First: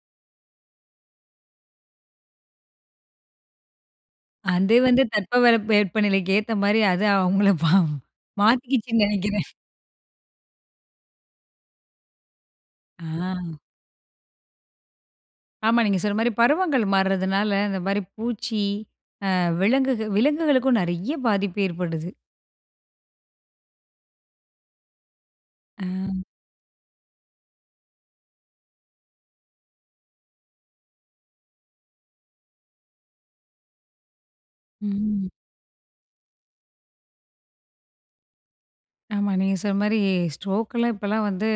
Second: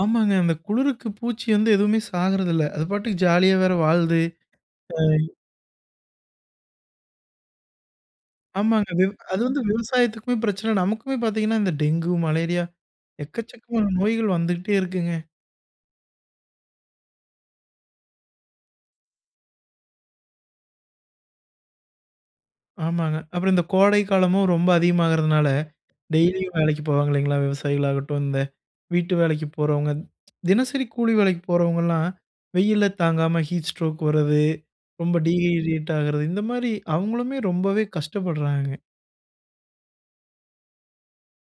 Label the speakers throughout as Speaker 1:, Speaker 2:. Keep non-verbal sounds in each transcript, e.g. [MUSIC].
Speaker 1: ஆமாங்க, அந்த குளிருக்கு பூச்சி வந்து எதுவுமே சாகுறதில்ல. அது பாட்டுக்கு ஜாலியா வேறு வாழுது.
Speaker 2: அது வந்து,
Speaker 1: அ.
Speaker 2: தற்பவெற்ப நிலைக்கு ஏத்த மாரி அது அவங்கள பாவம்.
Speaker 1: ஆமாங்க.
Speaker 2: மாத்திகிச்சுன்னு
Speaker 1: அது அது
Speaker 2: நினைக்கிறேன்!
Speaker 1: வந்து விவசாயத்துக்குமே பிரச்சனை, நமக்குமே பாத்தீங்கன்னா, இந்த டெங்கு, மலேரியா
Speaker 2: ஆ.
Speaker 1: எக்கச்சக்கமான நோய்கள் வந்துக்குட்டே இருக்குங்க.
Speaker 2: ஆமா, நீங்க சொன்ன மாரி பருவங்கள் மாறுறதுனால இந்த மாரி பூச்சி அ விலங்குகள் விலங்குகளுக்கும் நிறைய பாதிப்பு ஏற்படுது.
Speaker 1: ஆமாங்க. அப்பறம் இந்த கோடைக்காலமும் ரொம்ப அதிகமாகுறதுனால
Speaker 2: ஆ.
Speaker 1: டெய்லியும் வேலைக்கு போவாங்க இல்லைங்களா, விவசாயிகளாகட்டும், இந்த வீட்டு வேலைக்கு போறவங்க, தினசரி கூலி வேலைக்கு போறவங்கலாம், வெயிலில தாங்காம ஹீட் ஸ்ட்ரோக் வர்றது, ரொம்ப
Speaker 2: ம்.
Speaker 1: டீஹைட்ரேட் ஆகுறது, இந்த மாரி அவங்களுமே ரொம்பவே கஷ்டப்படுறாங்க.
Speaker 2: ஆமா, நீங்க சொன்ன மாரி ஸ்ட்ரோக்லாம் இப்போலாம் வந்து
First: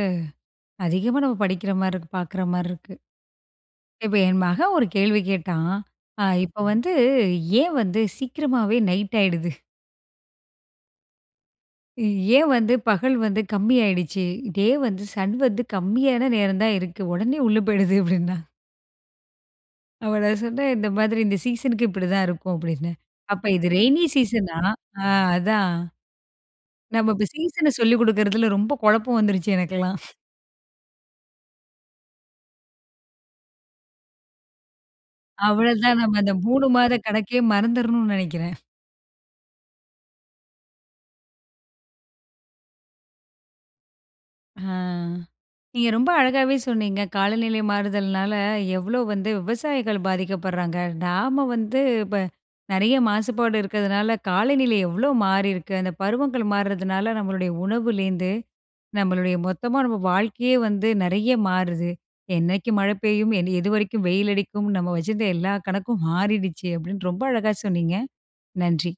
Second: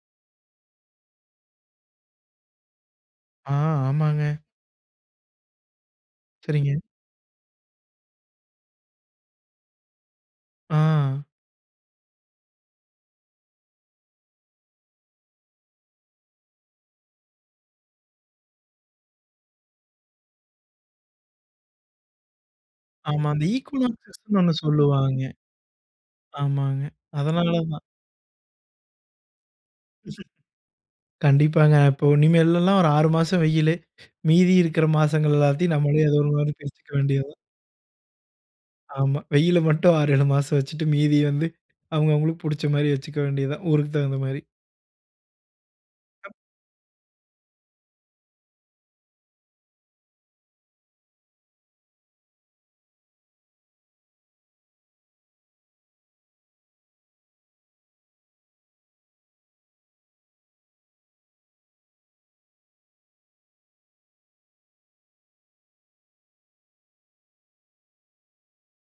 Speaker 2: அதிகமா நம்ம படிக்கிற மார இருக்கு. பாக்குற மார இருக்கு.
Speaker 1: ஆ,
Speaker 2: இப்ப
Speaker 1: ஆமாங்க.
Speaker 2: என் மகன் ஒரு கேள்வி கேட்டான்! ஆ இப்ப
Speaker 1: செரிங்க.
Speaker 2: வந்து, ஏன் வந்து சீக்கிரமாவே நைட் ஆயிடுது?
Speaker 1: ஆ.
Speaker 2: ஏன் வந்து, பகல் வந்து கம்மி ஆயிடுச்சு? டே வந்து, சன் வந்து கம்மியான நேரம் தான் இருக்கு, உடனே உள்ள போயிடுது! அப்டினான். அப்ப நான் சொன்னேன், இந்த மாரி இந்த சீசனுக்கு இப்படி தான் இருக்கும் அப்டின்னு.
Speaker 1: ஆமா.
Speaker 2: அப்ப
Speaker 1: அந்த இ
Speaker 2: இது
Speaker 1: கோலாய்
Speaker 2: ரெயினி
Speaker 1: டெஸ்ட்ன்னு ஒண்ணு
Speaker 2: சீசனா! ஆ
Speaker 1: சொல்லுவாங்க.
Speaker 2: அதான்.
Speaker 1: ஆமாங்க,
Speaker 2: நம்ம இப்ப
Speaker 1: அதுனால
Speaker 2: சீசன
Speaker 1: தான்.
Speaker 2: சொல்லிக் கொடுக்குறதுல ரொம்ப குழப்பம் வந்துருச்சு, எனக்கெல்லாம்.
Speaker 1: கண்டிப்பாங்க. அப்போ இனிமேலெல்லாம் ஒரு 6 மாசம் வெயிலு, மீதி இருக்கிற மாசங்கள் எல்லாத்தையும்
Speaker 2: அவ்ளவ்தான்
Speaker 1: நம்மளே
Speaker 2: நம்ம
Speaker 1: ஏதோ ஒரு
Speaker 2: அந்த
Speaker 1: மாரி
Speaker 2: 3
Speaker 1: பேசிக்கொள்ள
Speaker 2: மாத
Speaker 1: வேண்டியதுதான்.
Speaker 2: கணக்கே மறந்தறணும்னு நெனைக்கிறேன்.
Speaker 1: ஆமா. வெயிலு மட்டும் 6, 7 மாசம் வச்சிட்டு மீதி வந்து, அவங்க அவங்களுக்கு புடிச்ச மாரி வச்சுக்க வேண்டியதுதான். ஊருக்குத் தகுந்த மாரி.
Speaker 2: ஆ. நீங்க ரொம்ப
Speaker 1: [UNINTELLIGIBLE]
Speaker 2: அழகாவே சொன்னீங்க! காலநிலை மாறுதல்னால, எவ்ளோ வந்து விவசாயிகள் பாதிக்கப்படுறாங்க! நாம வந்து இப்ப நிறைய மாசுபாடு இருக்கதுனால, காலநிலை எவ்ளோ மாறியிருக்கு! அந்த பருவங்கள் மாறுதுனால, நம்மளுடைய உணவுலேந்து நம்மளுடைய மொத்தமா நம்ம வாழ்க்கையே வந்து நிறைய மாறுது. என்னைக்கு மழை பெய்யும்? எதுவரைக்கும் வெயிலடிக்கும்? நம்ம வச்சிருந்த எல்லா கணக்கும் மாறிடுச்சு, அப்படின்னு ரொம்ப அழகாக சொன்னீங்க. நன்றி.